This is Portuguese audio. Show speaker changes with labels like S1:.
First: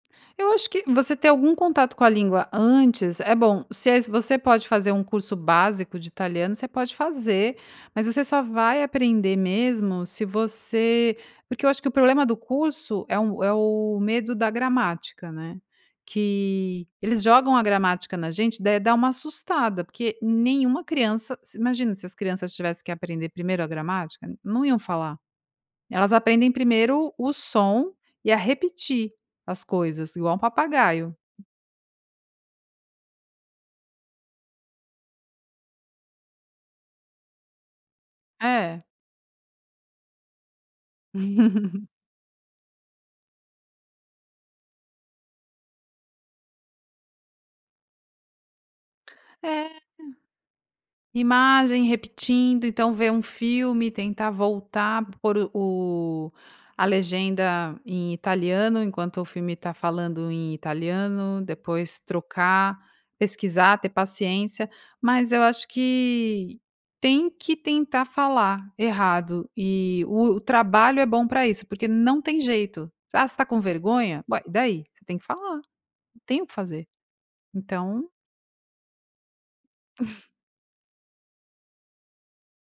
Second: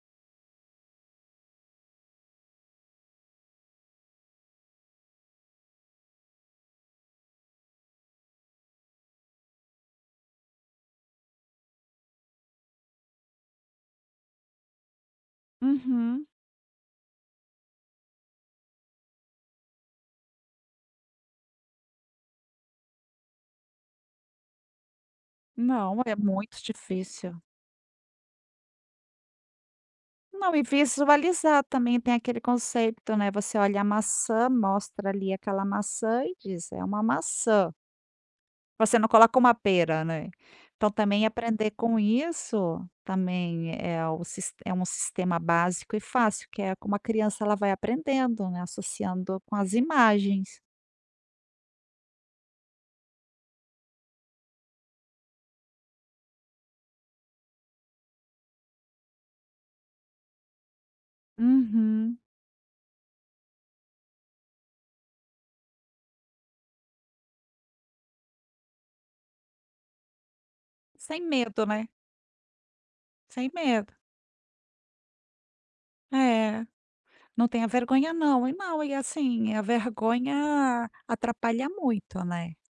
S1: Eu acho que você ter algum contato com a língua antes é bom. Se é se você pode fazer um curso básico de italiano, você pode fazer, mas você só vai aprender mesmo se você porque eu acho que o problema do curso é um é o medo da gramática, né,
S2: Uhum.
S1: que eles jogam a gramática na gente daí dá uma assustada porque nenhuma criança, se Imagina se as crianças tivessem que aprender 1º a gramática, n não iam falar,
S2: Não,
S1: elas
S2: é
S1: aprendem
S2: muito
S1: 1º o
S2: difícil.
S1: som e a repetir as coisas igual um
S2: Não, e
S1: papagaio.
S2: visualizar também. Tem aquele conceito, né, você olha a maçã, mostra ali aquela maçã e diz: "É uma maçã.".
S1: É.
S2: Você não coloca uma pera, né? Então, também aprender com isso, também, é o é um sistema básico e fácil que é como a criança, ela vai aprendendo, né, associando com
S1: É.
S2: as imagens.
S1: Imagem, repetindo, então ver um filme e tentar voltar, por o a legenda em italiano enquanto o filme tá falando em italiano, depois
S2: Uhum.
S1: trocar, pesquisar, ter paciência, mas eu acho que tem que tentar falar errado e o o trabalho é
S2: Sem
S1: bom pra isso,
S2: medo,
S1: porque
S2: né?
S1: não tem jeito. "S Ah, você está
S2: Sem
S1: com
S2: medo.
S1: vergonha? Ué? E daí?" Você tem que falar, não tem o que
S2: É.
S1: fazer.
S2: Não tenha
S1: Então
S2: vergonha não. E não e, assim, a vergonha atrapalha muito, né?